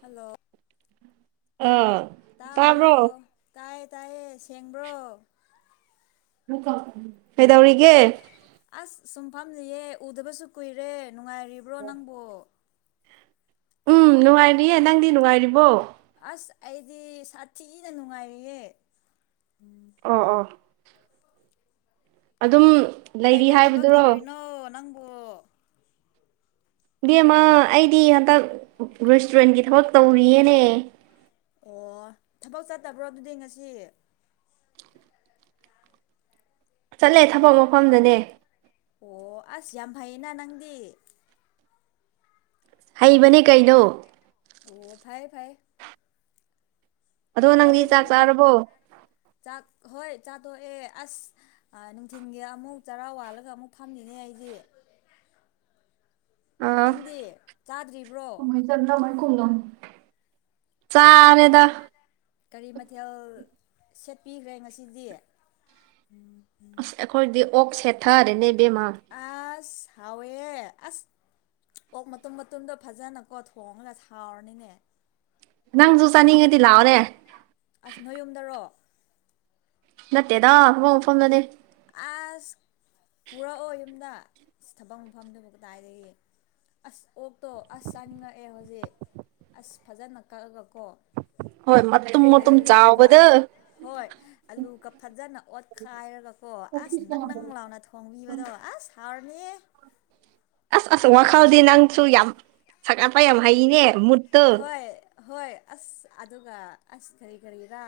Hello ꯑꯥ ꯇꯥꯕ꯭ꯔꯣ ꯇꯥꯏꯌꯦ ꯇꯥꯏꯌꯦ ꯁꯦꯡꯕ꯭ꯔꯣ ꯀꯩꯗꯧꯔꯤꯒꯦ ꯑꯁ ꯁꯨꯝ ꯐꯝꯂꯤꯌꯦ ꯎꯗꯕꯁꯨ ꯀꯨꯏꯔꯦ ꯅꯨꯡꯉꯥꯏꯔꯤꯕ꯭ꯔꯣ ꯅꯪꯕꯣ ꯎꯝ ꯅꯨꯡꯉꯥꯏꯔꯤꯌꯦ ꯅꯪꯗꯤ ꯅꯨꯡꯉꯥꯏꯔꯤꯕꯣ ꯑꯁ ꯑꯩꯗꯤ ꯁꯥꯊꯤꯅ ꯅꯨꯡꯉꯥꯏꯔꯤꯌꯦ ꯑꯣ ꯎꯝ ꯑꯣ ꯑꯗꯨꯝ ꯂꯩꯔꯤ ꯀꯩꯀꯩ ꯊꯕꯛ ꯍꯥꯏꯕꯗꯨꯔꯣ ꯇꯧꯔꯤꯅꯣ ꯅꯪꯕꯨ ꯏꯕꯦꯝꯃ ꯑꯩꯗꯤ ꯍꯟꯇꯛ ꯔꯦꯁꯇꯨꯔꯦꯟꯒꯤ ꯊꯕꯛ ꯇꯧꯔꯤꯌꯦꯅꯦ ꯑꯣ ꯊꯕꯛ ꯆꯠꯇꯕ꯭ꯔꯣ ꯑꯗꯨꯗꯤ ꯉꯁꯤ ꯆꯠꯂꯦ ꯊꯕꯛ ꯃꯐꯝꯗꯅꯦ꯫ ꯑꯣ ꯑꯁ ꯌꯥꯝ ꯐꯩꯌꯦꯅ ꯅꯪꯗꯤ꯫ ꯍꯩꯕꯅꯦ ꯀꯩꯅꯣ꯫ ꯑꯣ ꯐꯥꯌꯦ ꯐꯥꯌꯦ꯫ ꯑꯗꯣ ꯅꯪꯗꯤ ꯆꯥꯛ ꯇꯧꯒꯗꯕꯅꯦ ꯆꯥꯔꯕꯣ ꯆꯥꯛ ꯍꯣꯏ ꯆꯥꯗꯣꯛꯑꯦ ꯑꯁ꯫ ꯑ ꯅꯨꯡꯊꯤꯟꯒꯤ ꯑꯃꯨꯛ ꯆꯔꯥ ꯋꯥꯜꯂꯒ ꯑꯃꯨꯛ ꯐꯝꯃꯤꯅꯦ ꯑꯩꯗꯤ꯫ [unintelligible] ꯅꯪꯗꯤ ꯆꯥꯗ꯭ꯔꯤꯕ꯭ꯔꯣ꯫ ꯅꯃꯣꯏ ꯈꯨꯝ ꯆꯥꯔꯦꯗ꯫ ꯀꯔꯤ ꯃꯊꯦꯜ ꯁꯦꯠꯄꯤꯈ꯭ꯔꯦ ꯉꯁꯤꯗꯤ ꯎꯝ꯫ ꯑꯁ ꯑꯩꯈꯣꯏꯗꯤ ꯑꯣꯛ ꯁꯦꯠꯊꯔꯦꯅꯦ ꯏꯕꯦꯝꯃꯥ꯫ ꯑꯁ ꯍꯥꯎꯋꯦꯍꯦ ꯑꯁ ꯑꯣꯛ ꯃꯇꯨꯝ ꯃꯇꯨꯝꯗꯣ ꯐꯖꯅꯀꯣ ꯊꯣꯡꯂꯒ ꯁꯥꯎꯔꯅꯤꯅꯦ ꯅꯪꯁꯨ ꯆꯥꯅꯤꯡꯉꯗꯤ ꯂꯥꯛꯑꯣꯅꯦ ꯑꯁ ꯅꯣꯏ ꯌꯨꯝꯗꯔꯣ ꯅꯠꯇꯦꯗ ꯊꯕꯛ ꯃꯐꯝꯗꯅꯦ ꯑꯁ ꯄꯨꯔꯛꯑꯣ ꯌꯨꯝꯗ ꯊꯕꯛ ꯃꯐꯝꯗꯕꯨ ꯀꯗꯥꯏꯗꯒꯤ ꯑꯁ ꯑꯣꯛꯇꯣ ꯑꯁ ꯆꯥꯅꯤꯡꯉꯛꯑꯦ ꯍꯧꯖꯤꯛ ꯑꯁ ꯐꯖꯅ ꯀꯛꯑꯒ ꯀꯣ ꯍꯣꯏ ꯃ ꯑꯂꯨꯒ ꯍꯣꯏ ꯑꯂꯨꯒ ꯐꯖꯅ ꯑꯣꯠꯈꯥꯏꯔꯒ ꯑꯣ ꯑꯁ ꯅꯪ ꯅꯪ ꯂꯥꯎꯅ ꯊꯣꯡꯕꯤꯕꯗꯣ ꯑꯁ ꯍꯥꯎꯔꯅꯤꯌꯦ ꯑꯁ ꯑꯁ ꯋꯥꯈꯜꯗꯤ ꯅꯪꯁꯨ ꯌꯥꯝ ꯁꯛꯠꯄ ꯌꯥꯝ ꯍꯩꯅꯦ ꯃꯨꯠ ꯍꯣꯏ ꯍꯣꯏ ꯑꯁ ꯑꯗꯨꯒ ꯑꯁ ꯀꯔꯤ ꯀꯔꯤꯔ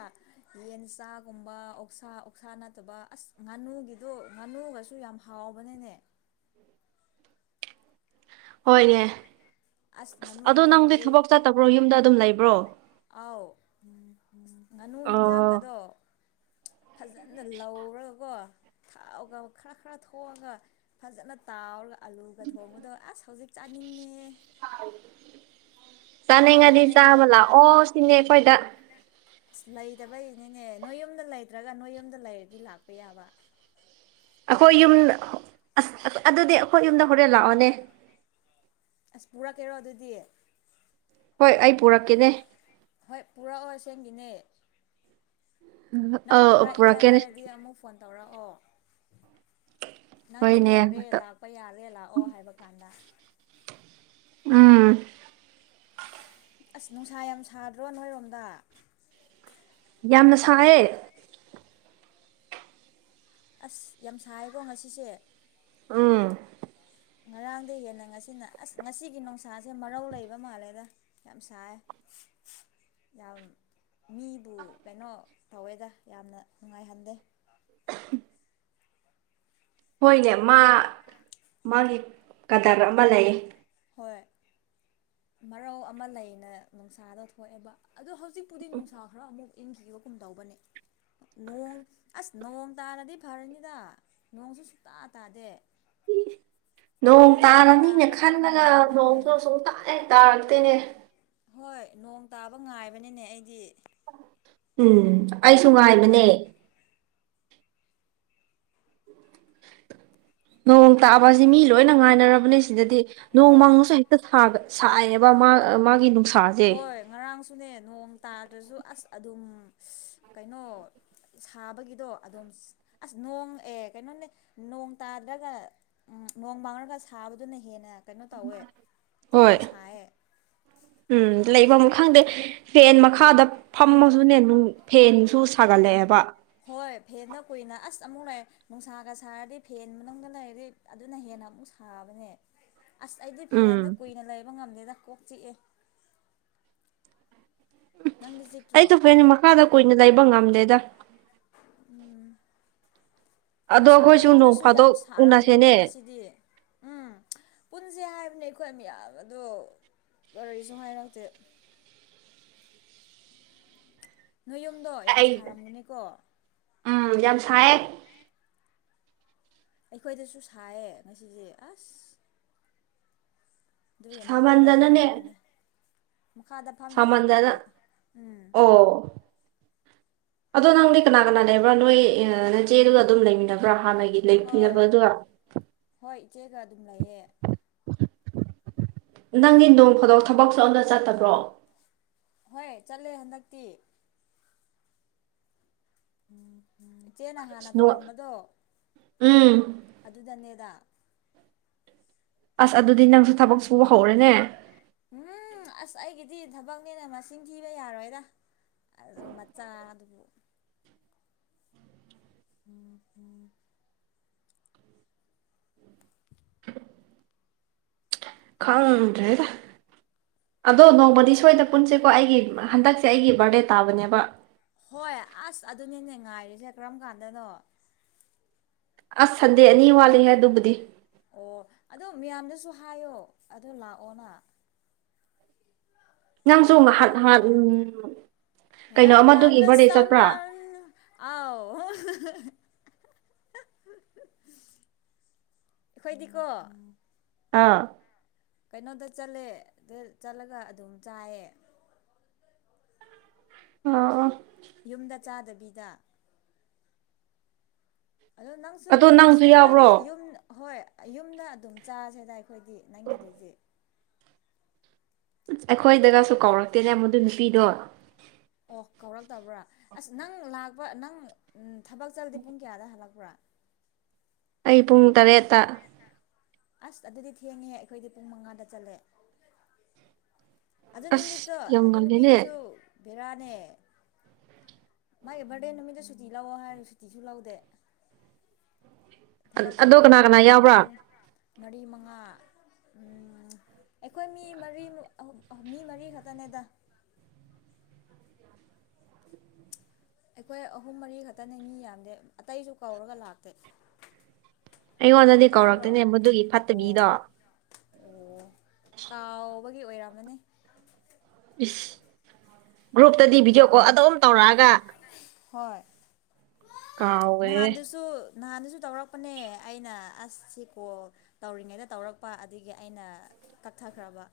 ꯌꯦꯟ ꯆꯥꯒꯨꯝꯕ ꯑꯣꯛꯁꯥ ꯑꯣꯛꯁꯥ ꯅꯠꯇꯕ ꯑꯁ ꯉꯥꯅꯨꯒꯤꯗꯣ ꯉꯥꯅꯨꯒꯁꯨ ꯌꯥꯝ ꯍꯥꯎꯕꯅꯤꯅꯦ ꯍꯣꯏꯅꯦ ꯑꯁ ꯑꯗꯣ ꯉꯥꯅꯨꯒꯗꯣ ꯅꯪꯗꯤ ꯍꯧꯖꯤꯛ ꯊꯕꯛ ꯆꯠꯇꯕ꯭ꯔꯣ ꯌꯨꯝꯗ ꯑꯗꯨꯝ ꯂꯩꯕ꯭ꯔꯣ ꯑꯥꯎ ꯎ ꯉꯥꯅꯨ ꯑꯣ ꯍꯤꯟꯖꯥꯡꯒꯗꯣ꯫ ꯐꯖꯅ ꯂꯧꯔꯒꯀꯣ꯫ ꯊꯥꯎꯒ ꯈꯔ ꯈꯔ ꯊꯣꯛꯑꯒ ꯐꯖꯅ ꯇꯥꯎꯔꯒ ꯑꯂꯨꯒ ꯊꯣꯡꯕꯗꯣ ꯑꯁ ꯍꯧꯖꯤꯛ ꯆꯥꯅꯤꯡꯉꯦ꯫ ꯆꯥꯅꯤꯡꯉꯗꯤ ꯍꯥꯎꯕꯅꯦꯅꯦ ꯆꯥꯕ ꯂꯥꯛꯑꯣ ꯁꯤꯅꯦ ꯑꯩꯈꯣꯏꯗ꯫ ꯑꯁ ꯂꯩꯇꯕꯩꯅꯤꯅꯦ ꯅꯣꯏ ꯌꯨꯝꯗ ꯂꯩꯇ꯭ꯔꯒ ꯅꯣꯏ ꯌꯨꯝꯗ ꯂꯩꯔꯗꯤ ꯂꯥꯛꯄ ꯌꯥꯕ꯫ ꯑꯩꯈꯣꯏ ꯌꯨꯝ ꯑꯁ ꯑꯗꯨꯗꯤ ꯑꯈꯣꯏ ꯌꯨꯝꯗ ꯍꯣꯔꯦꯟ ꯂꯥꯛꯑꯣꯅꯦ꯫ ꯑꯁ ꯄꯨꯔꯛꯀꯦꯔꯣ ꯑꯗꯨꯗꯤ꯫ ꯍꯣꯏ ꯑꯩ ꯄꯨꯔꯛꯀꯦꯅꯦ꯫ ꯍꯣꯏ ꯄꯨꯔꯛꯑꯣ ꯁꯦꯝꯒꯤꯅꯦ꯫ ꯑ ꯅꯪ ꯄꯨꯔꯛꯑꯦ ꯄꯨꯔꯛꯀꯦꯅꯦ ꯍꯥꯏꯔꯗꯤ ꯑꯃꯨꯛ꯫ ꯐꯣꯟ ꯇꯧꯔꯛꯑꯣ ꯅꯪ ꯌꯨꯝ ꯍꯣꯏꯅꯦ ꯌꯧꯔꯦ ꯂꯥꯛ ꯄ ꯌꯥꯔꯦ ꯂꯥꯛꯑꯣ ꯍꯥꯏꯕ ꯀꯥꯟꯗ ꯎꯝ꯫ ꯑꯁ ꯅꯨꯡꯁꯥ ꯌꯥꯝ ꯁꯥꯗ꯭ꯔꯣ ꯅꯣꯏꯔꯣꯝꯗ꯫ ꯌꯥꯝꯅ ꯁꯥꯏꯌꯦ꯫ ꯑꯁ ꯌꯥꯝ ꯁꯥꯏꯌꯦꯀꯣ ꯉꯁꯤꯁꯦ꯫ ꯎꯝ꯫ ꯉꯔꯥꯡꯗꯒꯤ ꯍꯦꯟꯅ ꯉꯁꯤꯅ ꯑꯁ ꯉꯁꯤꯒꯤ ꯅꯨꯡꯁꯥꯁꯦ ꯃꯔꯧ ꯂꯩꯕ ꯃꯥꯜꯂꯦꯗ꯫ ꯌꯥꯝ ꯁꯥꯏꯌꯦ ꯌꯥꯝ ꯃꯤꯕꯨ ꯀꯩꯅꯣ ꯇꯧꯋꯦꯗ ꯌꯥꯝꯅ ꯅꯨꯡꯉꯥꯏꯍꯟꯗꯦ꯫ [unintelligible] ꯍꯣꯏꯅꯦ ꯃꯥ ꯃꯥꯒꯤ ꯀꯗꯔ ꯑꯃ ꯂꯩꯌꯦ꯫ ꯍꯣꯏ ꯃꯔꯧ ꯑꯃ ꯂꯩꯅ ꯅꯨꯡꯁꯥꯗ ꯊꯣꯛꯑꯦꯕ ꯑꯗꯣ ꯍꯧꯖꯤꯛ ꯍꯧꯖꯤꯛꯄꯨꯗꯤ ꯅꯨꯡꯁꯥ ꯈꯔ ꯑꯃꯨꯛ ꯏꯟꯈꯤꯕ ꯒꯨꯝ ꯇꯧꯕꯅꯦ꯫ ꯅꯣꯡ ꯑꯁ ꯅꯣꯡ ꯇꯥꯔꯗꯤ ꯐꯔꯅꯤꯗ ꯅꯣꯡꯁꯨ ꯁꯨꯛꯇꯥ ꯇꯥꯗꯦ ꯅꯣꯡ ꯑꯩꯗꯤ ꯇꯥꯔꯅꯤꯅ ꯈꯟ ꯇꯥꯒꯗ꯭ꯔꯥ ꯈꯜꯂꯒ ꯉꯥꯏꯕꯅꯤꯅꯦ ꯅꯣꯡꯗꯣ ꯁꯨꯛ ꯇꯥ ꯍꯦꯛ ꯇꯥꯔꯛꯇꯦꯅꯦ ꯍꯣꯏ ꯅꯣꯡ ꯇꯥꯕ ꯉꯥꯏꯕꯅꯤꯅꯦ ꯑꯩꯗꯤ ꯎꯝ ꯑꯩꯁꯨ ꯉꯥꯏꯕꯅꯦ ꯏꯔꯨꯅꯤꯡꯉꯥꯏ ꯅꯣꯡ ꯇꯥꯕꯁꯤ ꯃꯤ ꯂꯣꯏꯅ ꯉꯥꯏꯅꯔꯕꯅꯦ ꯁꯤꯗꯗꯤ ꯍꯣꯏ ꯅꯣꯡꯃꯪꯉꯁꯨ ꯍꯦꯛꯇ ꯁꯥꯒ ꯁꯥꯏꯌꯦꯕ ꯃꯥ ꯃꯥꯒꯤ ꯅꯨꯡꯁꯥ ꯍꯣꯏ ꯉꯔꯥꯡꯁꯨꯅꯦ ꯅꯣꯡ ꯇꯥꯗ꯭ꯔꯁꯨ ꯑꯁ ꯑꯗꯨꯝ ꯀꯩꯅꯣ ꯁꯥꯕꯒꯤꯗꯣ ꯑꯗꯣꯝ ꯑꯁ ꯅꯣꯡ ꯑꯦ ꯀꯩꯅꯣꯅꯦ ꯅꯣꯡ ꯇꯥꯗ꯭ꯔꯒ ꯅꯣꯡ ꯃꯪꯔꯒ ꯁꯥꯕꯗꯨꯅ ꯍꯦꯟꯅ ꯀꯩꯅꯣ ꯇꯧꯋꯦ ꯍꯣꯏ ꯍꯦꯟꯅ ꯁꯥꯏꯌꯦ ꯎꯝ ꯂꯩꯕꯝ ꯈꯪꯗꯦ꯫ ꯐꯦꯟ ꯃꯈꯥꯗ ꯐꯝꯃꯁꯨꯅꯦꯅꯨꯡ ꯐꯦꯟꯁꯨ ꯁꯥꯒꯠꯂꯛꯑꯦꯕ꯫ ꯍꯣꯏ ꯐꯦꯟꯗ ꯀꯨꯏꯅ ꯑꯁ ꯑꯃꯨꯛ ꯂꯩꯌꯦ ꯅꯨꯡꯁꯥꯒ ꯁꯥꯔꯗꯤ ꯐꯦꯟ ꯃꯅꯨꯡꯗ ꯂꯩꯔꯗꯤ ꯑꯗꯨꯅ ꯍꯦꯟꯅ ꯑꯃꯨꯛ ꯁꯥꯕꯅꯦ ꯑꯁ ꯑꯩꯗꯤ ꯐꯦꯟꯗ ꯎꯝ ꯀꯨꯏꯅ ꯂꯩꯕ ꯉꯝꯗꯦꯗ ꯀꯣꯛ ꯆꯤꯛꯑꯦ꯫ ꯎ ꯅꯪꯗꯤ ꯆꯤꯛꯇ꯭ꯔꯣ ꯑꯩꯆꯨ ꯐꯦꯟ ꯃꯈꯥꯗ ꯀꯨꯏꯅ ꯂꯩꯕ ꯉꯝꯗꯦꯗ꯫ ꯎꯝ꯫ ꯑꯗꯣ ꯑꯁ ꯅꯣꯏ ꯑꯩꯈꯣꯏꯁꯨ ꯅꯣꯡ ꯌꯨꯝꯗꯨꯁꯨ ꯌꯥꯝ ꯐꯥꯗꯣꯛ ꯁꯥꯔꯝꯒꯅꯤ ꯎꯅꯁꯦꯅꯦ ꯉꯁꯤꯗꯤ꯫ ꯎꯝ ꯄꯨꯟꯁꯦ ꯍꯥꯏꯕꯅꯦ ꯑꯩꯈꯣꯏ ꯃꯌꯥꯝ ꯑꯗꯣ ꯀꯔꯤꯁꯨ ꯍꯥꯏꯔꯛꯇꯦ꯫ ꯅꯣꯏ ꯌꯨꯝꯗꯣ ꯌꯥꯝ ꯑꯩ ꯁꯥꯔꯝꯅꯤꯀꯣ꯫ ꯎꯝ ꯌꯥꯝꯝ ꯁꯥꯏꯌꯦ꯫ ꯑꯩꯈꯣꯏꯗꯁꯨ ꯁꯥꯏꯌꯦ ꯉꯁꯤꯁꯦ ꯑꯁ꯫ ꯑꯗꯨꯒꯤ ꯃꯈꯥꯗ ꯁꯥꯃꯟꯗꯅꯅꯦ ꯐꯝꯃꯤꯕꯅꯦ ꯃꯈꯥꯗ ꯐ ꯁꯥꯃꯟꯗꯅ ꯑꯣ ꯑꯗꯣ ꯅꯪꯗꯤ ꯀꯅꯥ ꯀꯅꯥ ꯂꯩꯕ꯭ꯔꯥ ꯅꯣꯏ ꯅꯆꯦꯗꯨꯒ ꯑꯗꯨꯝ ꯂꯩꯃꯤꯟꯅꯕ꯭ꯔꯥ ꯍꯥꯟꯅꯒꯤ ꯍꯣꯏ ꯂꯩꯃꯤꯟꯅꯕꯗꯨꯒ ꯍꯣꯏ ꯏꯆꯦꯒ ꯑꯗꯨꯝ ꯂꯩꯌꯦ ꯅꯪꯒꯤ ꯅꯣꯡ ꯐꯗꯣꯛ ꯊꯕꯛꯁꯨ ꯑꯝꯇ ꯆꯠꯇꯕ꯭ꯔꯣ ꯍꯣꯏ ꯆꯠꯂꯦ ꯍꯟꯗꯛꯇꯤ ꯏꯆꯦꯅ ꯍꯥꯟꯅ ꯅꯣ ꯇꯧꯔꯝꯕꯗꯣ ꯎꯝ ꯑꯗꯨꯗꯅꯦꯗ ꯑꯁ ꯑꯗꯨꯗꯤ ꯅꯪꯁꯨ ꯊꯕꯛ ꯁꯨꯕ ꯍꯧꯔꯦꯅꯦ ꯎꯝ ꯑꯁ ꯑꯩꯒꯤꯗꯤ ꯊꯕꯛꯅꯦꯅ ꯃꯁꯤꯡ ꯊꯤꯕ ꯌꯥꯔꯣꯏꯗ ꯑꯂꯨ ꯃꯆꯥ ꯑꯗꯨꯕꯨ [unintelligible] [unintelligible] ꯈꯪꯗ꯭ꯔꯦꯗ ꯑꯗꯣ ꯅꯣꯡꯃꯗꯤ ꯁꯣꯏꯗ ꯄꯨꯟꯁꯤꯀꯣ ꯑꯩꯒꯤ ꯍꯟꯗꯛꯁꯦ ꯑꯩꯒꯤ ꯕꯥꯔꯗꯦ ꯇꯥꯕꯅꯦꯕ ꯍꯣꯏ ꯑꯁ ꯑꯗꯨꯅꯦꯅꯦ ꯉꯥꯏꯔꯤꯁꯦ ꯀꯔꯝ ꯀꯥꯟꯗꯅꯣ ꯑꯁ ꯁꯟꯗꯦ ꯑꯅꯤ ꯋꯥꯠꯂꯤꯍꯦ ꯑꯗꯨꯕꯨꯗꯤ ꯑꯣ ꯑꯗꯣ ꯃꯌꯥꯝꯗꯁꯨ ꯍꯥꯏꯌꯣ ꯑꯗꯨ ꯂꯥꯛꯑꯣꯅ ꯅꯪꯁꯨ ꯂꯥꯛꯄ ꯉꯍꯥꯟ ꯅꯍꯥꯟ ꯌꯥꯕ꯭ꯔꯥ ꯎꯝ ꯀꯩꯅꯣ ꯑꯃꯗꯨꯒꯤ ꯍꯅꯥꯃꯦ ꯕꯥꯔꯗꯦ ꯆꯠꯄ꯭ꯔꯥ ꯁꯝꯃ ꯑꯥꯎ ꯑꯩꯈꯣꯏꯗꯤꯀꯣ ꯑꯥ ꯀꯩꯅꯣꯗ ꯆꯠꯂꯦ ꯆꯠꯂꯒ ꯑꯗꯨꯝ ꯆꯥꯏꯌꯦ ꯑꯣ ꯑꯣ ꯌꯨꯝꯗ ꯆꯥꯗꯕꯤꯗ ꯑꯗꯣ ꯅꯪꯁꯨ ꯑꯗꯣ ꯑꯁ ꯅꯪꯁꯨ ꯑꯩꯈꯣꯏꯗꯤ ꯌꯥꯎꯕ꯭ꯔꯣ ꯌꯨꯝ ꯍꯣꯏ ꯌꯨꯝꯗ ꯑꯗꯨꯝ ꯆꯥꯁꯦ ꯗꯥꯏ ꯑꯩꯈꯣꯏꯗꯤ ꯅꯪꯒꯤꯗꯨꯗꯤ ꯑꯩꯈꯣꯏꯗꯒꯁꯨ ꯀꯧꯔꯛꯇꯦꯅꯦ ꯃꯗꯨ ꯅꯨꯄꯤꯗꯣ ꯑꯣ ꯀꯧꯔꯛꯇꯕ꯭ꯔꯥ ꯑꯁ ꯅꯪ ꯂꯥꯛꯄ ꯅꯪ ꯊꯕꯛ ꯆꯠꯂꯗꯤ ꯄꯨꯡ ꯀꯌꯥꯗ ꯍꯜꯂꯛꯄ꯭ꯔꯥ ꯑꯩ ꯄꯨꯡ ꯇꯔꯦꯠꯇ ꯑꯁ ꯑꯗꯨꯗꯤ ꯊꯦꯡꯉꯦ ꯑꯩꯈꯣꯏꯗꯤ ꯄꯨꯡ ꯃꯉꯥꯗ ꯆꯠꯂꯦ ꯑꯗꯨ ꯑꯁ ꯅꯨꯃꯤꯠꯇꯣ ꯌꯥꯝ ꯑꯗꯨ ꯉꯜꯂꯦꯅꯦ ꯅꯨꯄꯤꯗꯨꯁꯨ ꯕꯦꯔꯥꯅꯦ ꯃꯥꯒꯤ ꯕꯔꯗꯦ ꯅꯨꯃꯤꯠꯇ ꯁꯨꯇꯤ ꯂꯧꯑꯣ ꯍꯥꯏꯔꯒ ꯁꯨꯇꯤꯁꯨ ꯂꯧꯗꯦ ꯊꯕꯛ ꯑꯗꯣ ꯆꯠꯂꯒ ꯀꯅꯥ ꯑꯃꯨꯛ ꯀꯅꯥ ꯍꯜꯂꯛꯑꯒ ꯌꯥꯎꯕ꯭ꯔꯥ ꯄꯨꯡ ꯃꯔꯤ ꯃꯉꯥ ꯎꯝ ꯑꯩꯈꯣꯏ ꯃꯤ ꯃꯔꯤ ꯃꯤ ꯃꯔꯤ ꯈꯛꯇꯅꯦꯗ ꯑꯩꯈꯣꯏ ꯑꯍꯨꯝ ꯃꯔꯤ ꯈꯛꯇꯅꯦ ꯃꯤ ꯌꯥꯝꯗꯦ ꯑꯇꯩꯁꯨ ꯀꯧꯔꯒ ꯂꯥꯛꯇꯦ ꯑꯩꯉꯣꯟꯗꯗꯤ ꯇꯥꯕ꯭ꯔꯣ ꯀꯧꯔꯛꯇꯦꯅꯦ ꯃꯗꯨꯒꯤ ꯑꯣ ꯐꯠꯇꯕꯤꯗꯣ ꯑꯣ ꯀꯥꯎꯕꯒꯤ ꯑꯣꯏꯔꯝꯃꯅꯤ ꯏꯁ ꯒ꯭ꯔꯨꯞꯇꯗꯤ ꯚꯤꯗꯤꯑꯣ ꯀꯣꯜ ꯑꯗꯨꯝ ꯇꯧꯔꯛꯑꯒ ꯍꯣꯏ ꯀꯥꯎꯋꯦꯍꯦ ꯅꯍꯥꯟꯗꯨꯁꯨ ꯅꯍꯥꯟꯗꯁꯨ ꯇꯧꯔꯛꯄꯅꯦ ꯑꯩꯅ ꯑꯁꯁꯤꯀꯣ ꯇꯧꯔꯤꯉꯩꯗ ꯇꯧꯔꯛꯄ ꯑꯗꯨꯒꯤ ꯑꯩꯅ ꯀꯛꯊꯈ꯭ꯔꯕ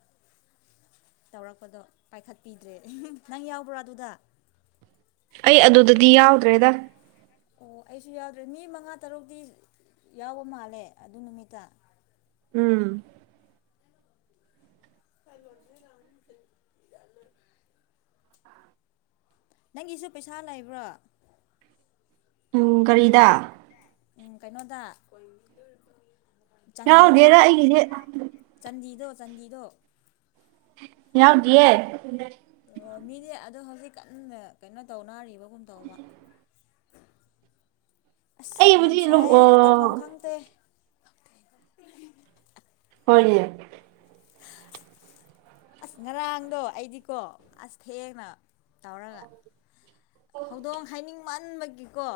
ꯇꯧꯔꯛꯄꯗꯣ ꯄꯥꯏꯈꯠꯄꯤꯗ꯭ꯔꯦ ꯅꯪ ꯌꯥꯎꯕ꯭ꯔꯣ ꯑꯗꯨꯗ ꯑꯩ ꯑꯗꯨꯗꯗꯤ ꯌꯥꯎꯗ꯭ꯔꯦꯗ ꯑꯣ ꯑꯩꯁꯨ ꯌꯥꯎꯗ꯭ꯔꯦ ꯃꯤ ꯃꯉꯥ ꯇꯔꯨꯛꯇꯤ ꯌꯥꯎꯕ ꯃꯥꯜꯂꯦ ꯑꯗꯨ ꯅꯨꯃꯤꯠꯇ ꯎꯝ [unintelligible] ꯅꯪꯒꯤꯁꯨ ꯄꯩꯁꯥ ꯂꯩꯕ꯭ꯔꯣ ꯎꯝ ꯒꯥꯔꯤꯗ ꯎꯝ ꯀꯩꯅꯣꯗ ꯆꯥꯟꯗꯤꯗꯣ ꯌꯥꯎꯗꯦꯗ ꯑꯩꯒꯤꯗꯤ ꯆꯥꯟꯗꯤꯗꯣ ꯆꯥꯟꯗꯤꯗꯣ ꯌꯥꯎꯗꯤꯑꯦ ꯑꯣ ꯃꯤꯗꯤ ꯑꯗꯣ ꯍꯧꯖꯤꯛ ꯀꯟꯅ ꯀꯩꯅꯣ ꯇꯧꯅꯔꯤꯕꯒꯨꯝ ꯇꯧꯕ ꯑꯁ ꯌꯥꯝ ꯑꯩꯕꯨꯗꯤ ꯑꯗꯨꯝ ꯁꯥꯏ ꯑꯣ ꯇꯧꯐꯝ ꯈꯪꯗꯦ ꯍꯣꯏꯅꯦ ꯑꯁ ꯉꯔꯥꯡꯗꯣ ꯑꯩꯗꯤꯀꯣ ꯑꯁ ꯊꯦꯡꯅ ꯇꯧꯔꯒ ꯍꯧꯗꯣꯡ ꯍꯥꯏꯅꯤꯡꯃꯟꯕꯒꯤꯀꯣ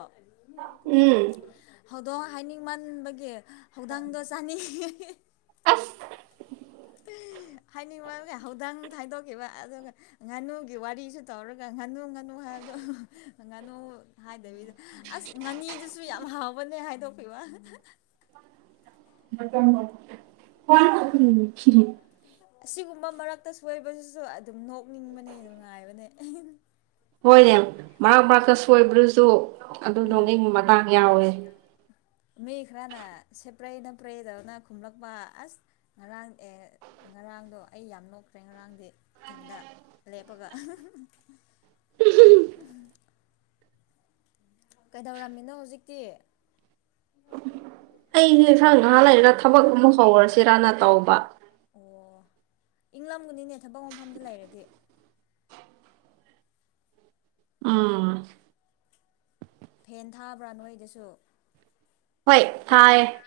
ꯎꯝ ꯍꯧꯗꯣꯡ ꯍꯥꯏꯅꯤꯡ ꯃꯕꯒꯤ ꯍꯧꯗꯪꯗꯣ ꯆꯥꯅꯤ ꯑꯁ ꯍꯥꯏꯅꯤꯡꯕꯒ ꯍꯧꯗꯪ ꯍꯥꯏꯥꯏꯗꯣꯛꯈꯤꯕ ꯑꯗꯨꯒ ꯉꯥꯅꯨꯒꯤ ꯋꯥꯔꯤꯁꯨ ꯇꯧꯔꯒ ꯉꯥꯅꯨ ꯉꯥꯅꯨ ꯍꯥꯏꯕꯗꯣ ꯉꯥꯅꯨ ꯍꯥꯏꯗꯕꯤꯗ ꯑꯁ ꯉꯥꯅꯤꯗꯨꯁꯨ ꯌꯥꯝ ꯍꯥꯎꯕꯅꯦ ꯍꯥꯏꯗꯣꯛꯄꯤꯕ [inaudible] ꯑꯁꯤꯒꯨꯝꯕ ꯃꯔꯛꯇ ꯁꯣꯏꯕꯁꯤꯁꯨ ꯑꯗꯨꯝ ꯅꯣꯛꯅꯤꯡꯕꯅꯦ ꯅꯨꯡꯉꯥꯏꯕꯅꯦ ꯍꯣꯏꯅꯦ ꯃꯔꯛ ꯃꯔꯛꯇ ꯁꯣꯏꯕꯗꯨꯁꯨ ꯑꯗꯨ ꯎꯝ ꯅꯣꯡꯅꯤꯡ ꯃꯇꯥꯡ ꯌꯥꯎꯋꯦ ꯃꯤ ꯈꯔꯅ ꯁꯦꯄ꯭ꯔꯩ ꯅꯄ꯭ꯔꯩꯗꯧꯅ ꯈꯨꯝꯂꯛꯄ ꯑꯁ ꯉꯔꯥꯡ ꯑꯦ ꯉꯔꯥꯡꯗꯣ ꯑꯩ ꯌꯥꯝ ꯅꯣꯛꯇ꯭ꯔꯦ ꯉꯔꯥꯡꯗꯤ ꯏꯊꯟꯗ ꯂꯦꯄꯒ ꯀꯩꯗꯧꯔꯝꯃꯤꯅꯣ ꯍꯧꯖꯤꯛꯇꯤ [inaudible] ꯑꯩꯁꯦ ꯏꯁꯟꯁꯥꯡ ꯅꯍꯥ ꯂꯩꯔꯒ ꯊꯕꯛ ꯑꯃ ꯍꯧꯔꯁꯤꯔꯅ ꯇꯧꯕ ꯑꯣ ꯏꯪ ꯂꯝꯒꯅꯤꯅꯦ ꯊꯕꯛ ꯃꯐꯝꯗ ꯂꯩꯔꯗꯤ ꯑꯝ ꯐꯦꯟ ꯊꯥꯕ꯭ꯔꯥ ꯅꯣꯏꯗꯁꯨ ꯍꯣꯏ ꯊꯥꯥꯏꯔꯦ [inaudible]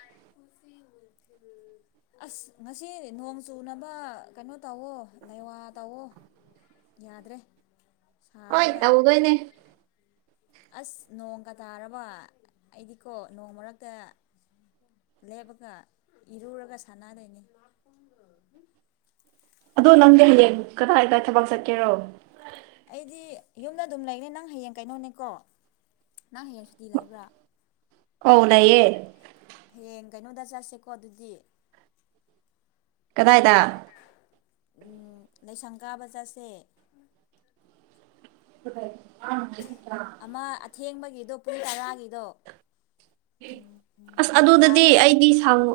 ꯑꯁ ꯉꯁꯤ ꯅꯣꯡ ꯆꯨꯅꯕ ꯀꯩꯅꯣ ꯇꯧꯋꯣ ꯂꯩꯋꯥ ꯇꯧꯋꯣ ꯌꯥꯗ꯭ꯔꯦ ꯍꯣꯏ ꯁꯥꯕꯅ ꯇꯧꯗꯣꯏꯅꯦ ꯑꯁ ꯅꯣꯡꯒ ꯇꯥꯔꯕ ꯑꯩꯗꯤꯀꯣ ꯅꯣꯡ ꯃꯔꯛꯇ ꯂꯦꯞꯄꯒ ꯏꯔꯨꯔꯒ ꯁꯥꯟꯅꯗꯣꯏꯅꯤ ꯑꯗꯣ ꯅꯪꯗꯤ ꯍꯌꯦꯡ ꯀꯗꯥꯏꯗꯥꯏ ꯊꯕꯛ ꯆꯠꯀꯦꯔꯣ ꯑꯩꯗꯤ ꯌꯨꯝꯗ ꯑꯗꯨꯝ ꯂꯩꯅꯦ ꯅꯪ ꯍꯌꯦꯡ ꯀꯩꯅꯣꯅꯦꯀꯣ ꯅꯪ ꯍꯌꯦꯡ ꯁꯨꯇꯤ ꯂꯩꯕ꯭ꯔꯥ ꯑꯧ ꯂꯩꯏꯌꯦ ꯍꯌꯦꯡ ꯀꯩꯅꯣꯗ ꯆꯠꯁꯦꯀꯣ ꯑꯗꯨꯗꯤ ꯀꯗꯥꯏꯗ ꯎꯝ ꯂꯩꯁꯪꯒꯥꯥ ꯕꯖꯥꯔꯁꯦ [inaudible] ꯑꯃ ꯑꯊꯦꯡꯕꯒꯤꯗꯣ ꯄꯨꯔꯤ ꯇꯔꯥꯒꯤꯗꯣ ꯑꯁ ꯑꯗꯨꯗꯗꯤ ꯌꯥꯕ꯭ꯔꯣ ꯑꯩꯗꯤ ꯁꯥꯡꯉꯨ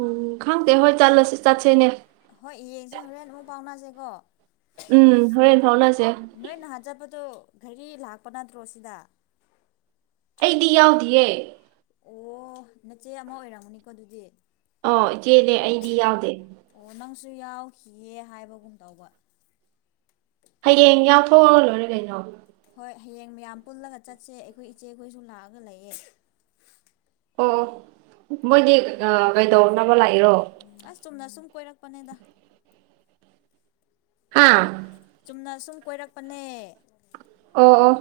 ꯎꯝ ꯈꯪꯗꯦ ꯍꯣꯏ ꯆꯠꯂꯁꯤ ꯆꯠꯁꯤꯅꯦ ꯍꯣꯏ ꯌꯦꯡꯁꯦ ꯍꯣꯔꯦꯟ ꯑꯃꯨꯛ ꯄꯥꯎꯅꯁꯦꯀꯣ ꯎꯝ ꯍꯣꯔꯦꯟ ꯐꯥꯎꯅꯁꯦ ꯅꯣꯏ ꯅꯍꯥꯟ ꯆꯠꯄꯗꯣ ꯒꯔꯤ ꯂꯥꯛꯄ ꯅꯠꯇ꯭ꯔꯣ ꯁꯤꯗ ꯑꯩꯗꯤ ꯌꯥꯎꯗꯌꯦ ꯑꯣ ꯅꯆꯦ ꯑꯃ ꯑꯣꯏꯔꯝꯃꯅꯤꯀꯣ ꯑꯗꯨꯗꯤ ꯑꯣ ꯏꯆꯦꯅꯦ ꯑꯩꯗꯤ ꯌꯥꯎꯗꯦ ꯑꯣ ꯅꯪꯁꯨ ꯌꯥꯎꯈꯤꯌꯦ ꯍꯥꯏꯕꯒꯨꯝ ꯇꯧꯕ ꯍꯌꯦꯡ ꯌꯥꯎꯊꯣꯛꯔ ꯂꯣꯏꯔꯦ ꯀꯩꯅꯣ ꯍꯣꯏ ꯍꯌꯦꯡ ꯃꯌꯥꯝ ꯄꯨꯜꯂꯒ ꯆꯠꯁꯦ ꯑꯩꯈꯣꯏ ꯏꯆꯦ ꯈꯣꯏꯁꯨ ꯂꯥꯛꯑꯒ ꯂꯩꯌꯦ ꯑꯣ ꯑꯣ ꯃꯣꯏꯗꯤ ꯀꯩꯗꯧꯅꯕ ꯂꯥꯛꯏꯔꯣ ꯑꯁ ꯆꯨꯝꯅ ꯁꯨꯝ ꯀꯣꯏꯔꯛꯄꯅꯦꯗ ꯍꯥꯥ ꯆꯨꯝꯅ ꯁꯁꯨꯝ ꯀꯣꯏꯔꯛꯄꯅꯦ ꯑꯣ ꯑꯣ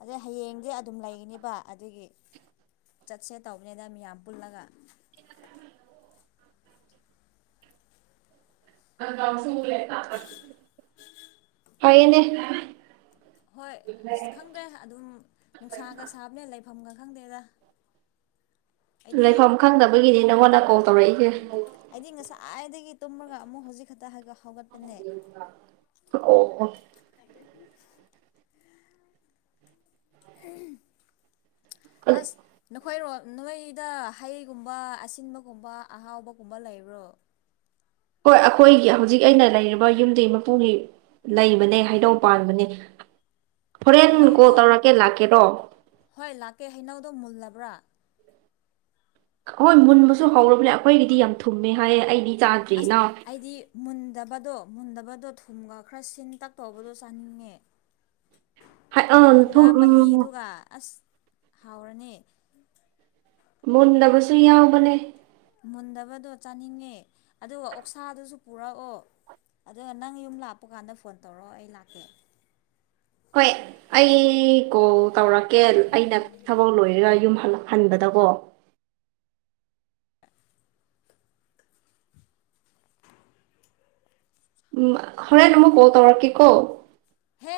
ꯑꯗꯩ ꯍꯌꯦꯡꯗꯤ ꯑꯗꯨꯝ ꯂꯩꯒꯅꯦꯕ ꯑꯗꯨꯒꯤ ꯆꯠꯁꯦ ꯇꯧꯕꯅꯤꯅ ꯃꯤꯌꯥꯝ ꯄꯨꯜꯂꯒ ꯍꯅꯦ ꯍꯣꯏ ꯑꯁ ꯈꯪꯗ꯭ꯔꯦ ꯑꯗꯨꯝ ꯅꯨꯡꯁꯥꯒ ꯁꯥꯕꯅꯦ ꯂꯩꯐꯝꯒ ꯈꯪꯗꯦꯗ ꯑꯩꯗꯤ ꯂꯩꯐꯝ ꯈꯪꯗꯕꯒꯤꯗꯤ ꯅꯪꯉꯣꯟꯗ ꯀꯣꯜ ꯇꯧꯔꯛꯏꯒꯦ ꯑꯩꯗꯤ ꯉꯁꯥꯏꯗꯒꯤ ꯇꯨꯝꯃꯒ ꯑꯃꯨꯛ ꯍꯧꯖꯤꯛ ꯈꯛꯇ ꯍꯥꯏ ꯍꯧꯒꯠꯄꯅꯦ ꯑꯣ ꯍꯥꯏ ꯑꯣ ꯑꯁ ꯑꯩꯈꯣꯏꯔꯣꯝ ꯅꯣꯏꯗ ꯍꯩꯒꯨꯝꯕ ꯑꯁꯤꯟꯕꯒꯨꯝꯕ ꯑꯍꯥꯎꯕꯒꯨꯝꯕ ꯂꯩꯕ꯭ꯔꯣ ꯍꯣꯏ ꯑꯩꯈꯣꯏꯒꯤ ꯍꯧꯖꯤꯛ ꯑꯩꯅ ꯂꯩꯔꯤꯕ ꯌꯨꯝꯗꯤ ꯃꯄꯨꯗꯤ ꯂꯩꯕꯅꯦ ꯍꯥꯏꯗꯧ ꯄꯥꯟꯕꯅꯦ ꯍꯣꯔꯦꯟ ꯀꯣꯜ ꯍꯩꯅꯧꯗꯣ ꯇꯧꯔꯛꯀꯦ ꯂꯥꯛꯀꯦꯔꯣ ꯍꯣꯏ ꯂꯥꯛꯀꯦ ꯍꯩꯅꯧꯗꯣ ꯃꯨꯜꯂꯕ꯭ꯔꯥ ꯍꯣꯏ ꯃꯨꯟꯕꯁꯨ ꯍꯧꯨꯔꯕꯅꯦ ꯑꯩꯈꯣꯏꯒꯤꯗꯤ ꯌꯥꯝ ꯊꯨꯝꯃꯦ ꯍꯥꯏꯌꯦ ꯑꯩꯗꯤ ꯆꯥꯗ꯭ꯔꯤ ꯑꯁ ꯅꯥꯎ ꯍꯥꯏꯗꯤ ꯃꯨꯟꯗꯕꯗꯣ ꯃꯨꯟꯗꯕꯗꯣ ꯊꯨꯝꯒ ꯈꯔ ꯁꯤꯟ ꯇꯛꯇꯧꯕꯗꯣ ꯆꯥꯅꯤꯡꯉꯦ ꯍꯥꯏ ꯑꯗ ꯑꯥ ꯊꯨꯝ ꯍꯪꯒꯥꯝ ꯎꯝ ꯃꯍꯤꯗꯨꯒ ꯑꯁ ꯍꯥꯎꯔꯅꯤ ꯃꯨꯟꯗꯕꯁꯨꯔꯤ ꯌꯥꯎꯕꯅꯦ ꯃꯨꯟꯗꯕꯗꯣ ꯆꯥꯅꯤꯡꯉꯦ ꯑꯗꯨꯒ ꯑꯣꯛꯁꯥꯗꯨꯁꯨ ꯄꯨꯔꯛꯑꯣ ꯑꯗꯨꯒ ꯅꯪ ꯌꯨꯝ ꯂꯥꯛꯄ ꯀꯥꯟꯗ ꯐꯣꯟ ꯇꯧꯔꯛꯑꯣ ꯑꯩ ꯂꯥꯛꯀꯦ ꯍꯣꯏ ꯑꯩ ꯀꯣꯜ ꯇꯧꯔꯛꯀꯦ ꯑꯩꯅ ꯊꯕꯛ ꯂꯣꯏꯔꯒ ꯌꯨꯝ ꯍꯜꯂꯛ ꯍꯟꯕꯗꯀꯣ ꯎ ꯍꯔꯦꯟꯅ ꯃꯨ ꯀꯣ ꯇꯧꯔꯛꯀꯤ ꯀꯣ ꯍꯦ